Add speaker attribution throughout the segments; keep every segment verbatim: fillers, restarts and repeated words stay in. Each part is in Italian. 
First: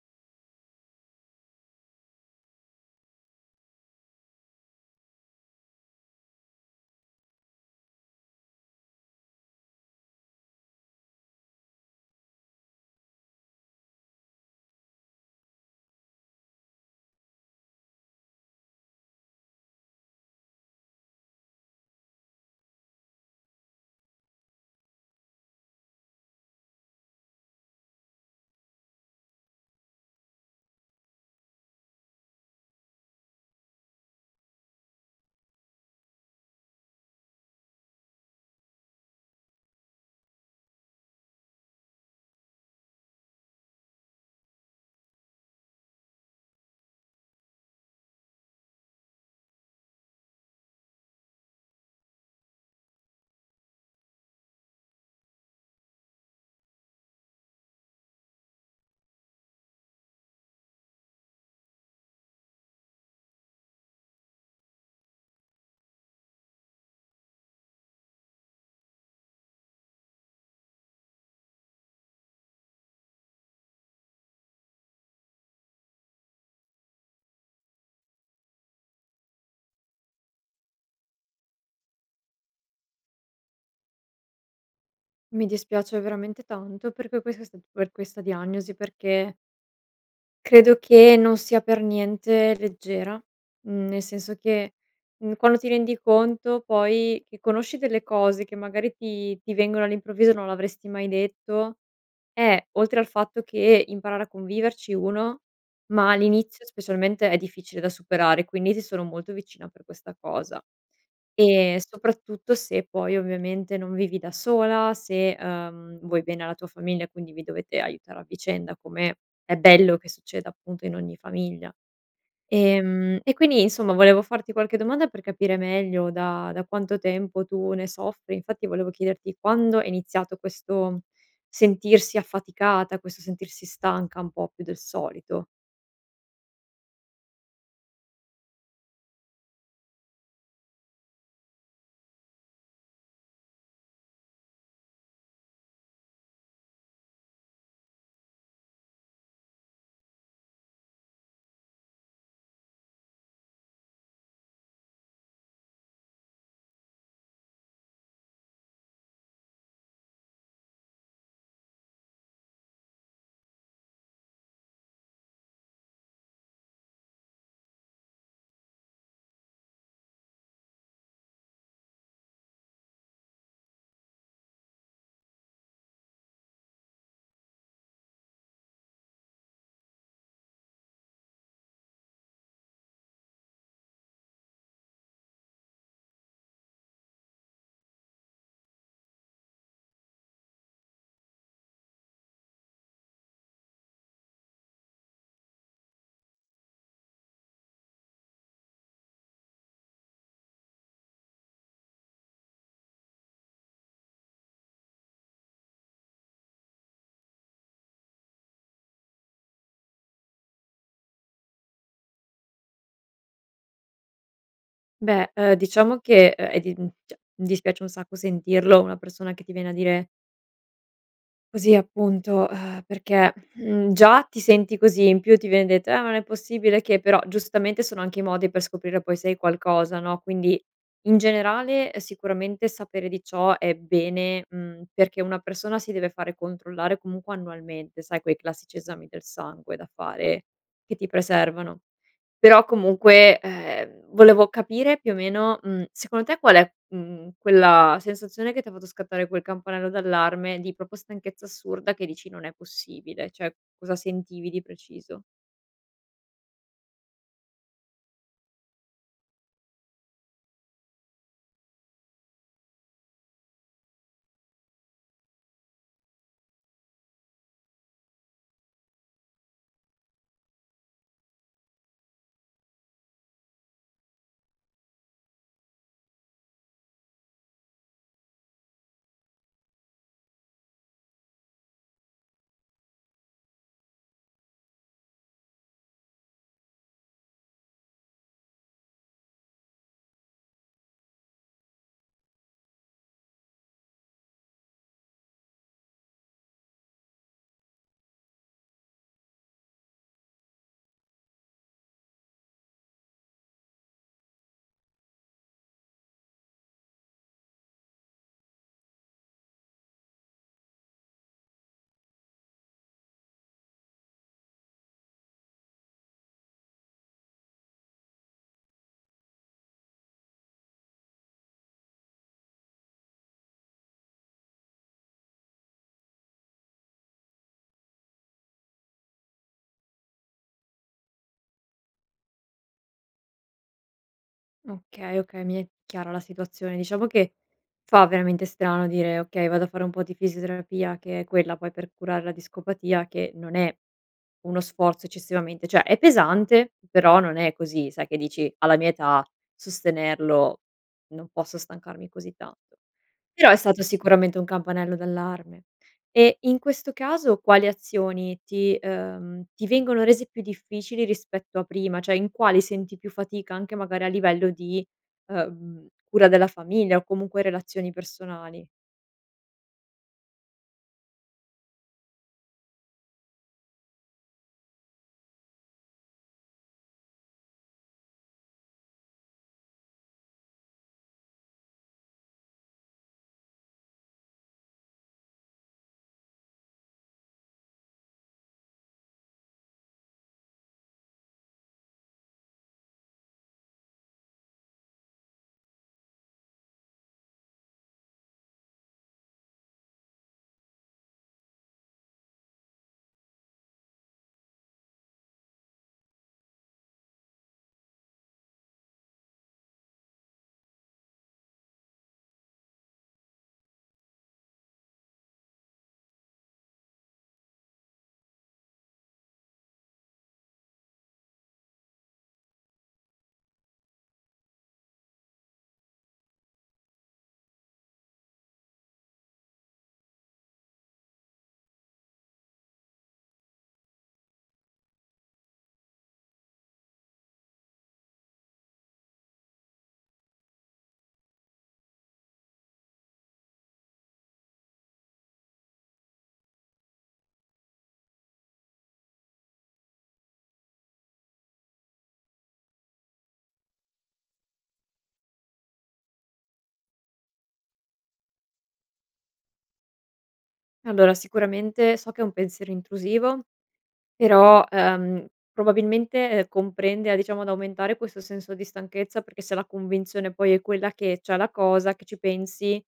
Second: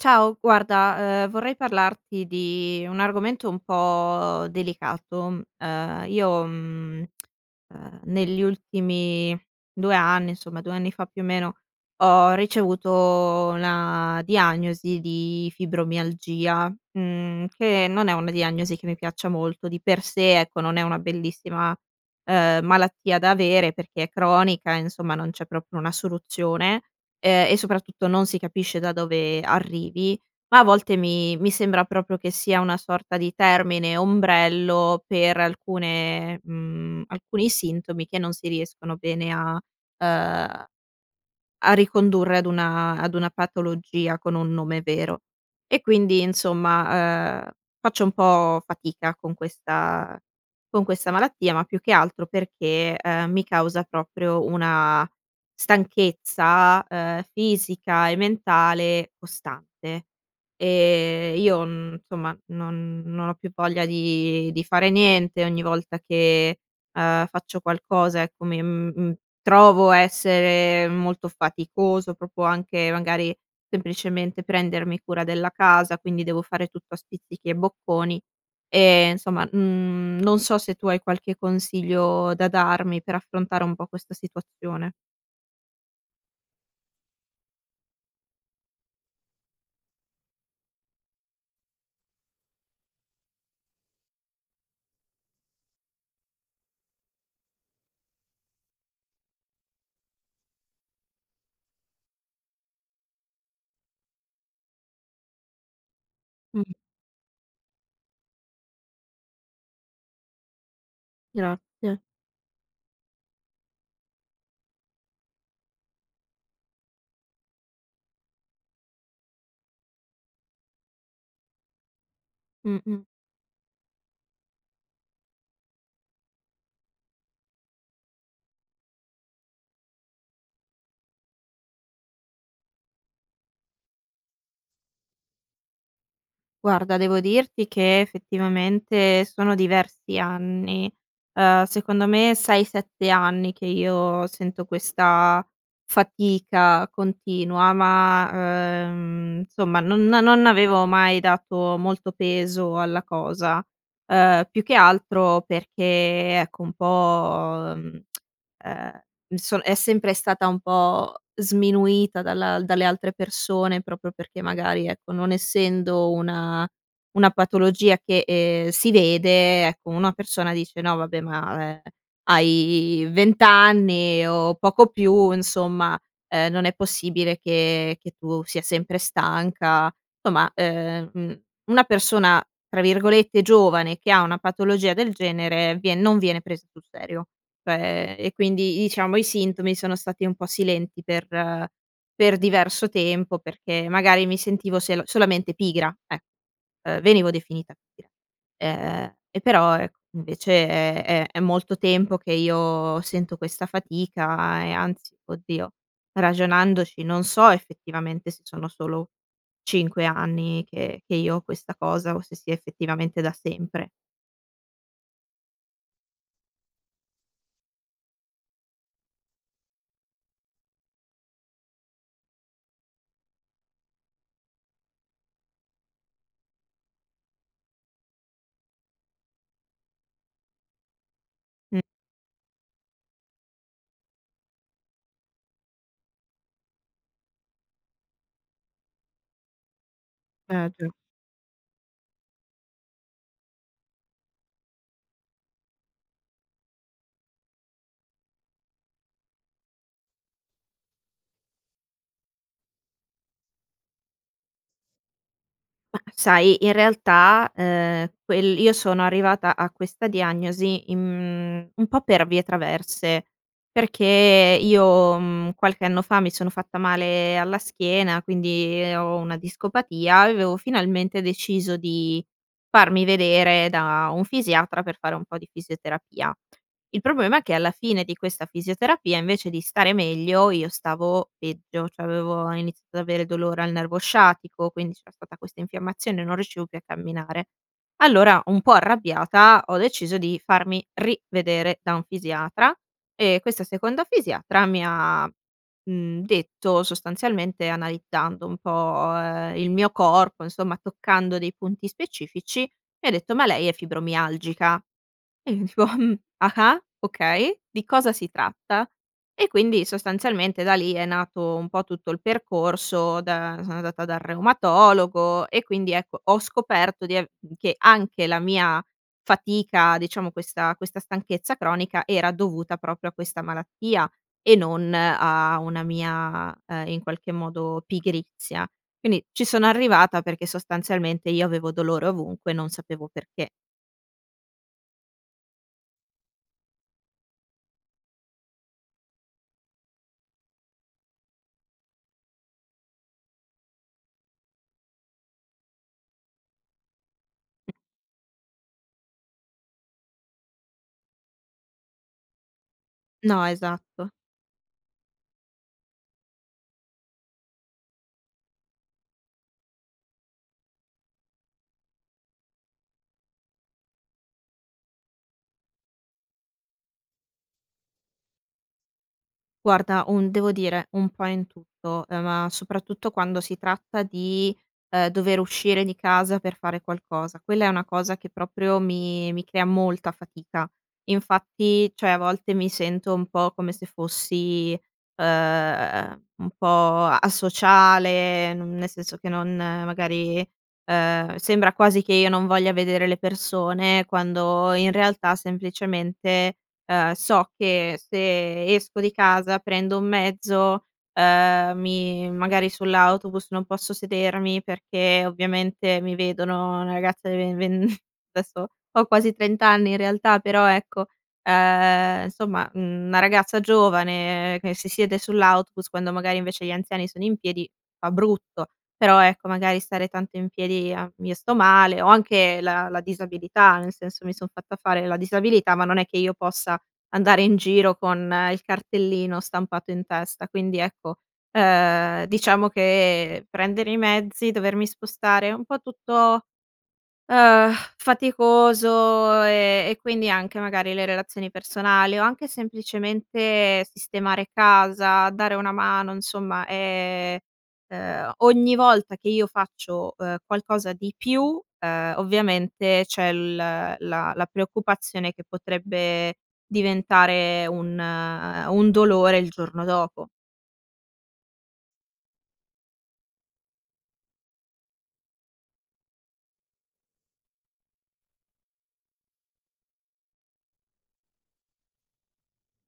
Speaker 1: Ciao guarda, ehm, vorrei parlarti di un argomento un po' delicato. Ehm, io, mhmm, ehm, negli ultimi due anni, insomma, due anni fa più o meno, ho ricevuto una diagnosi di fibromialgia, mhmm, che non è una diagnosi che mi piaccia molto, di per sé, ecco non è una bellissima, ehm, malattia da avere perché è cronica insomma non c'è proprio una soluzione, ehm, e soprattutto non si capisce da dove arrivi, ma a volte mi mi sembra propio che sia una sorta di termine ombrello, per alcune mhmm, alcuni sintomi che non si riescono bene a ehm, a a ricondurre ad una ad una patologia con un nome vero. E quindi insomma, ehm, faccio un po' fatica con questa con questa malattia, ma più che altro perché, ehm, mi causa proprio una stanchezza, ehm, fisica e mentale costante e io n somma, non non ho più voglia di di fare niente, ogni volta che, ehm, faccio qualcosa, ecco, mi mhmm trovo essere molto faticoso propo anche magari semplicemente prendermi cura della casa, quindi devo fare tutto a spizzichi e bocconi e nsomma, n non so se tu hai qualche consiglio da darmi per affrontare un po' questa situazione.
Speaker 2: Mi dispiace veramente tanto perché quesa st per questa diagnosi perché credo che non sia per niente leggera, mhmm, nel senso che, mhmm, quando ti rendi conto poi che conosci delle cose che magari ti ti vengono all'improvviso e non l'avresti mai detto, eh oltre al fatto che imparare a conviverci uno, ma all'inizio
Speaker 1: Mh.
Speaker 2: specialmente è difficile da superare, quindi ti sono molto vicina per questa cosa. E
Speaker 1: gratte.
Speaker 2: soprattutto se poi ovviamente non vivi da sola, se, ehm, vuoi bene alla tua famiglia, quindi vi dovete aiutare a vicenda, come è bello che succeda appunto in ogni famiglia. E
Speaker 1: Mh-mh.
Speaker 2: mhmm, e quindi insomma volevo farti qualche domanda per capire meglio da da quanto tempo tu ne soffri, infatti volevo chiederti quando è iniziato questo sentirsi affaticata, questo sentirsi stanca un po' più del solito.
Speaker 1: Guarda, devo dirti che fettivamente sono diversi anni, ehm, secondo me sei sette anni che io sento questa fatica continua, ma ehm, nsomma non a non avevo mai dato molto peso alla cosa, ehm, più che altro perché, ecco un po', mhmm, ehm m so è sempre stata un po' sminuita dalla dalle altre persone propio perché magari, ecco, non essendo una una patologia che, ehm, si vede, ecco, una persona dice: "No vabbè ma, ehm, hai vent anni o poco più insomma, ehm, non è possibile che che tu sia sempre stanca". tomma ehm, mhmm, una persona tra virgolette, "giovane", che ha una patologia del genere vien non viene pres sul serio. Cioè e quindi iciamo i sintomi sono stati un po' silenti per per diverso tempo, perché magari mi sentivo selo solamente pigra eh, ehm venivo definita gra. Ehm, e però ec nvece è è è molto tempo che io sento questa fatica e anzi, oddio, ragionandoci non so effettivamente se sono solo cinque anni che che io ho questa cosa, o se sia effettivamente da sempre.
Speaker 2: Beh, uhm, diciamo che, uhm, è di mhmm, ceh, mi dispiace un sacco sentirlo, una persona che ti viene a dire così appunto perché, mhmm, già ti senti così in più ti viene detto: "Eh ma non è possibile che", però giustamente sono anche i modi per scoprire poi se hai qualcosa no, quindi in
Speaker 1: Mh.
Speaker 2: generale sicuramente sapere di ciò è bene, mhmm, perché una persona si deve fare controllare comunque annualmente, sai quei classici esami del sangue da fare
Speaker 1: [unintelligible]
Speaker 2: che ti preservano, però comunque, ehm, volevo capire più o meno, mhmm, secondo te qual'è, mhmm, quella sensazione che ti ha fatto scattare quel campanello d'allarme, di propo stanchezza assurda, che dici: "Non è possibile", ceh cosa sentivi di preciso?
Speaker 1: Mah sai, in realtà, ehm, quel io sono arrivata a questa diagnosi in mhmm un po' per vie traverse, perché io, mhmm, qualche anno fa mi sono fatta male alla schiena, quindi ho una discopatia, aveo finalmente deciso di farmi vedere da un fisiatra per fare un po' di fisioterapia. Il problema è che alla fine di questa fisioterapia invece di stare meglio, io stavo peggio, cioè avevo iniziato ad avere dolore al nervo sciatico quindi c'era stata questa infiammazione, non riuscivo più a camminare. Allora un po' arrabbiata ho deciso di farmi rivedere da un fisiatra e questa seconda fisiatra mi ha, mhmm, detto sostanzialmente, analiddando un po', ehm, il mio corpo, insomma toccando dei punti specifici, mi ha detto: "Ma lei è fibromialgica," e io dico ah-ah, okay, di cosa si tratta? E quindi sostanzialmente da lì è nato un po' tutto il percorso, da sono andata dal reumatologo e quindi ecco, ho scoperto di av che anche la mia fatica diciamo questa questa stanchezza cronica era dovuta propio a questa malattia e non a una mia, ehm, in qualche modo pigrizia. Quindi ci sono arrivata perché sostanzialmente io avevo dolore ovunque non sapevo perché.
Speaker 2: Okay, okay. Mi è chiara la situazione. Diciamo che fa veramente strano dire: "Okay, vado a fare un po' di fisioterapia." Che è quella poi, per curare la discopatia che non è uno sforzo eccessivamente ceh, è pesante, però non è così sai, che dici: "Alla mia età, sostenerlo non posso stancarmi così tanto."
Speaker 1: No,
Speaker 2: Però, è stato
Speaker 1: esatto.
Speaker 2: sicuramente un campanello d'allarme. E in questo caso quali azioni ti ehm, ti vengono rese più difficili, rispetto a prima? Cioè, in quali senti più fatica, anche magari a livello di, ehm, cura della famiglia o comunque, relazioni personali?
Speaker 1: Guarda un devo dire un po' in tutto. Ehm, ma soprattutto, quando si tratta di, ehm, dover uscire di casa per fare qualcosa. Quella è una cosa che proprio, mi mi crea molta fatica. Infatti, cioè, a volte mi sento un po' come se fossi, ehm, un po' a asociale, non nel senso che non magari, ehm, sembra quasi che io non voglia vedere le persone, quando in realtà semplicemente, ehm, so che se esco di casa, prendo un mezzo, ehm, mi magari sull'autobus non posso sedermi, perché ovviamente, mi vedono una ragazza di ven ven desso, ho quasi trent anni in realtà, però ecco, ehm, nsomma, mhmm, una ragazza giovane che si siede sull'autobus, quando magari, invece, gli anziani sono in piedi, fa brutto. Però, ecco magari stare tanto in piedi i a io sto male. Ho anche la la disabilità, nel senso, mi son fatta fare la disabilità, ma non è che io possa andare in giro con il cartellino stampato in testa. Quindi ecco, ehm, diciamo che prendere i mezzi, dovermi spostare un po' tutto, ehm, faticoso, e e quindi anche magari le relazioni personali o anche semplicemente sistemare casa, dare una mano nsomma è ehm, ogni volta che io faccio, ehm, qualcosa di più, ehm, ovviamente c'è l la la preoccupazione che potrebbe diventare un un dolore il giorno dopo.
Speaker 2: Allora sicuramente so che è un pensiero intrusivo però, ehm, probabilmente, ehm, comprende a diciamo ad aumentare questo senso di stanchezza, perché se la convinzione poi è quella che c'ha la cosa, che ci pensi,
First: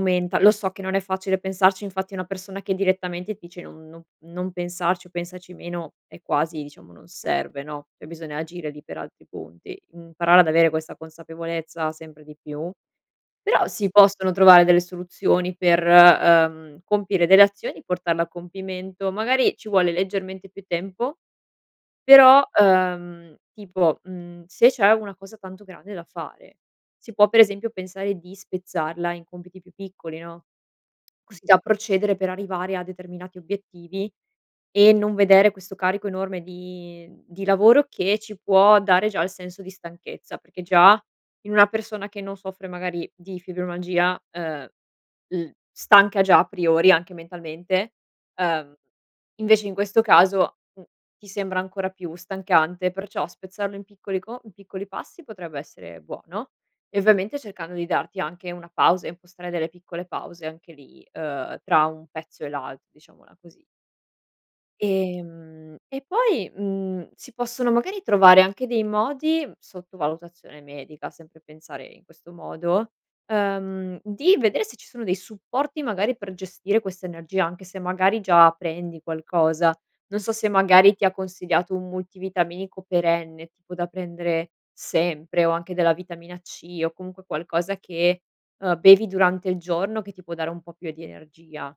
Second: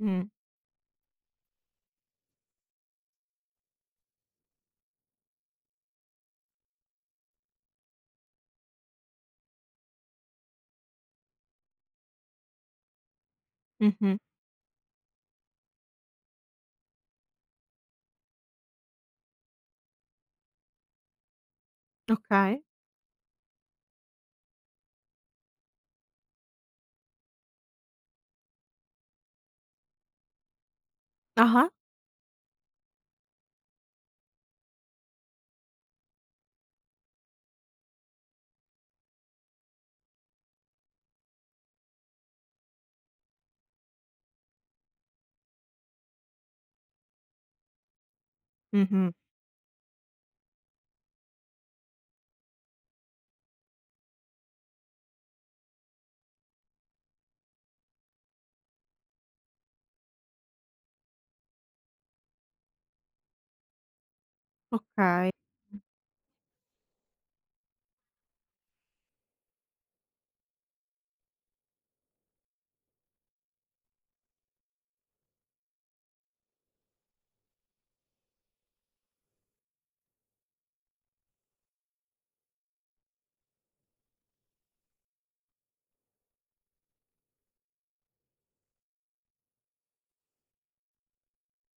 Speaker 1: Mhmm.
Speaker 2: lo so che non è facile pensarci, infatti una persona che direttamente ti dice: "Non non non pensarci, o pensaci meno" è quasi diciamo non serve no. E bisogna agire lì per altri punti, imparare ad avere questa consapevolezza, sempre di più. Però si
Speaker 1: Mh-mh.
Speaker 2: possono trovare delle soluzioni per, uhm, compiere delle azioni, portarle a compimento, magari ci vuole leggermente più tempo però,
Speaker 1: Okay.
Speaker 2: uhm, tipo, mhmm, se c'è una cosa tanto grande da fare, si può per esempio pensare di spezzarla in compiti più piccoli, no. Così da
Speaker 1: Ah-ah.
Speaker 2: procedere per arrivare a determinati obiettivi e non vedere questo carico enorme di di lavoro che ci può dare già il senso di stanchezza, perché già in una persona che non soffre magari di fibromalgia, uhm, l stanca già a priori anche mentalmente, uhm,
Speaker 1: Mh-mh.
Speaker 2: invece in questo caso, n ti sembra ancora più stancante, perciò spezzarlo in piccoli co in piccoli passi potrebbe essere buono e ovviamente cercando di darti anche una pausa e impostare delle piccole pause anche lì, uhm, tra un pezzo e l'al diciamola così.
Speaker 1: Okay.
Speaker 2: Ehm, e poi, mhmm, si possono magari trovare anche dei modi, sotto valutazione medica, sempre pensare in questo modo, ehm, di vedere se ci sono dei supporti magari per gestire questa energia, anche se magari già prendi qualcosa. Non so se magari ti ha consigliato un multivitaminico perenne, tipo da prendere sempre, o anche della vitamina C, o comunque qualcosa che, uhm, bevi durante il giorno che ti può dare un po' più di energia.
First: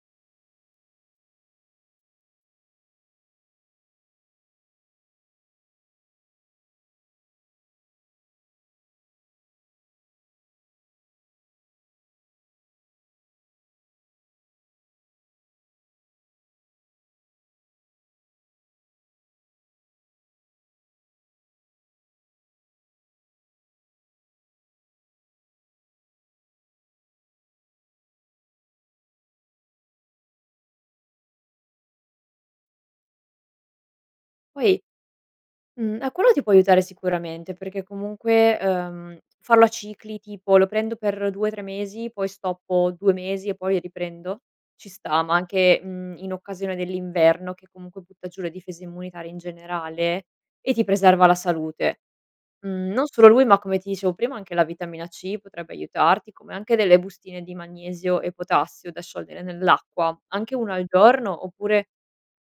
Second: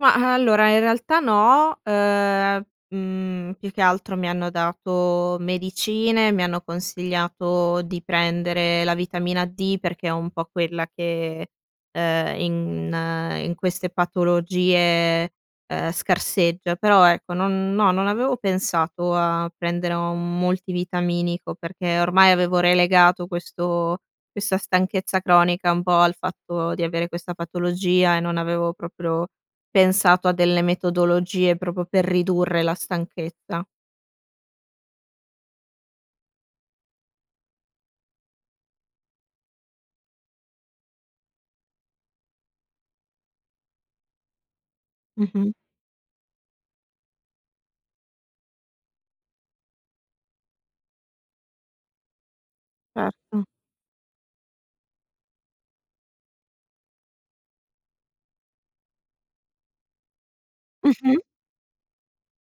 Speaker 1: Ma, allora, in realtà, no. Ehm, mhmm, più che altro mi hanno dato medicine, mi hanno consigliato di prendere la vitamina D perché è un po' quella che, ehm, in in queste patologie, ehm, scarseggia, però ecco non no, non avevo pensato a prendere un multivitaminico perché, ormai, avevo relegato questo questa stanchezza cronica un po' al fatto di avere questa patologia e non avevo proprio pensato a delle metodologie propo per ridurre la stanchezza.
Speaker 2: Poi mhmm, ah, quello ti può aiutare sicuramente perché, comunque, ehm, farlo a cicli, tipo: "Lo prendo per due tre mesi, poi stoppo due mesi e poi riprendo" ci sta, ma
Speaker 1: Mh-mh.
Speaker 2: anche, mhmm, in occasione dell'inverno che, comunque, butta giù le difese immunitarie, in generale, e ti preserva la salute. Mhmm, non solo lui,
Speaker 1: Certo.
Speaker 2: ma, come ti dicevo prima, anche la vitamina C potrebbe aiutarti, come anche delle bustine di magnesio e potassio da sciogliere nell'acqua. Anche una al
Speaker 1: Mh-mh.
Speaker 2: giorno oppure,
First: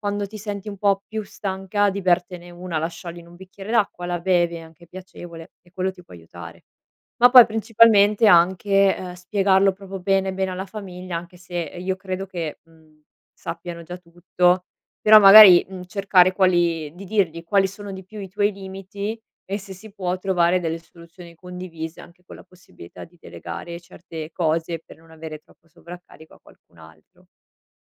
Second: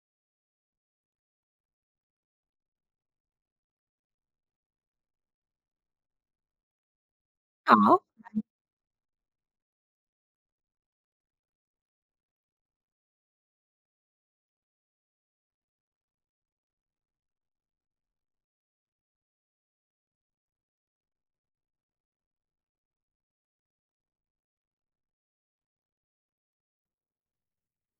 Speaker 2: quando ti senti un pò più stanca di bertene una, la sciogli in un bicchiere d'acqua, la bevi, è anche piacevole, e quello ti può aiutare. Ma poi,
Speaker 1: Ah
Speaker 2: principalmente,
Speaker 1: okay.
Speaker 2: anche, ehm, spiegarlo propo bene, bene alla famiglia, anche se io credo che, mhmm, sappiano già tutto, però, magari, mhmm, cercare quali di dirgli quali sono di più i tuoi limiti e se si può trovare delle soluzioni condivise, anche con la possibilità di delegare certe cose per non avere troppo sovraccarico a qualcun altro.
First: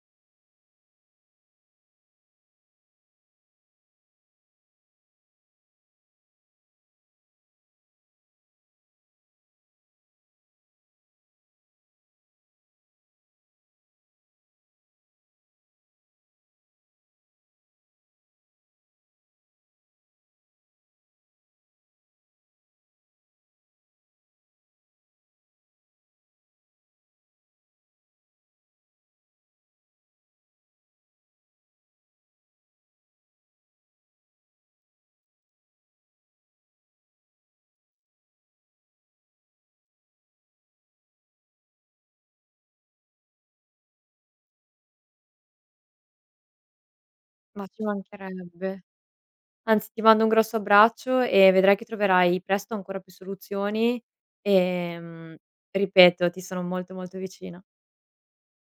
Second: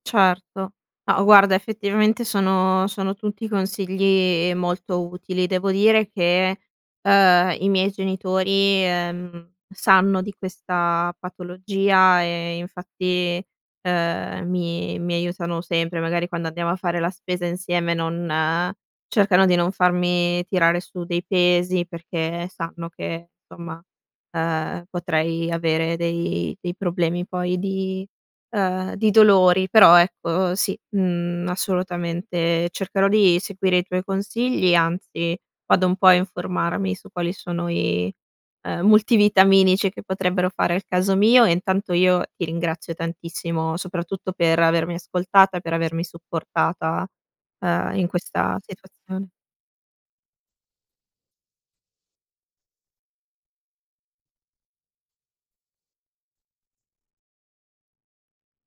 Speaker 1: Certo. Ma, guarda, effettivamente, sono sono tutti consigli molto utili. Devo dire che, ehm, i miei genitori, ehm, sanno di questa patologia e, infatti, ehm, mi mi aiutano sempre. Magari, quando andiamo a fare la spesa insieme, non cercano di non farmi tirare su dei pesi perché sanno che, somma, ehm, potrei avere dei dei problemi poi di ehm, di dolori. Però, ecco, sì, mhmm, assolutamente cercherò di seguire i tuoi consigli, anzi vado un po' a informarmi su quali sono i, ehm, multivitaminici che potrebbero fare al caso mio e, intanto, io ti ringrazio tantissimo, soprattutto per avermi ascoltata, per avermi supportata,
Speaker 2: Ma ci
Speaker 1: ehm, in questa
Speaker 2: mancherebbe.
Speaker 1: situazione.
Speaker 2: Anzi, ti mando un grosso abbraccio e vedrai che troverai presto ancora più soluzioni e, mhmm, ripeto, ti sono molto, molto vicina.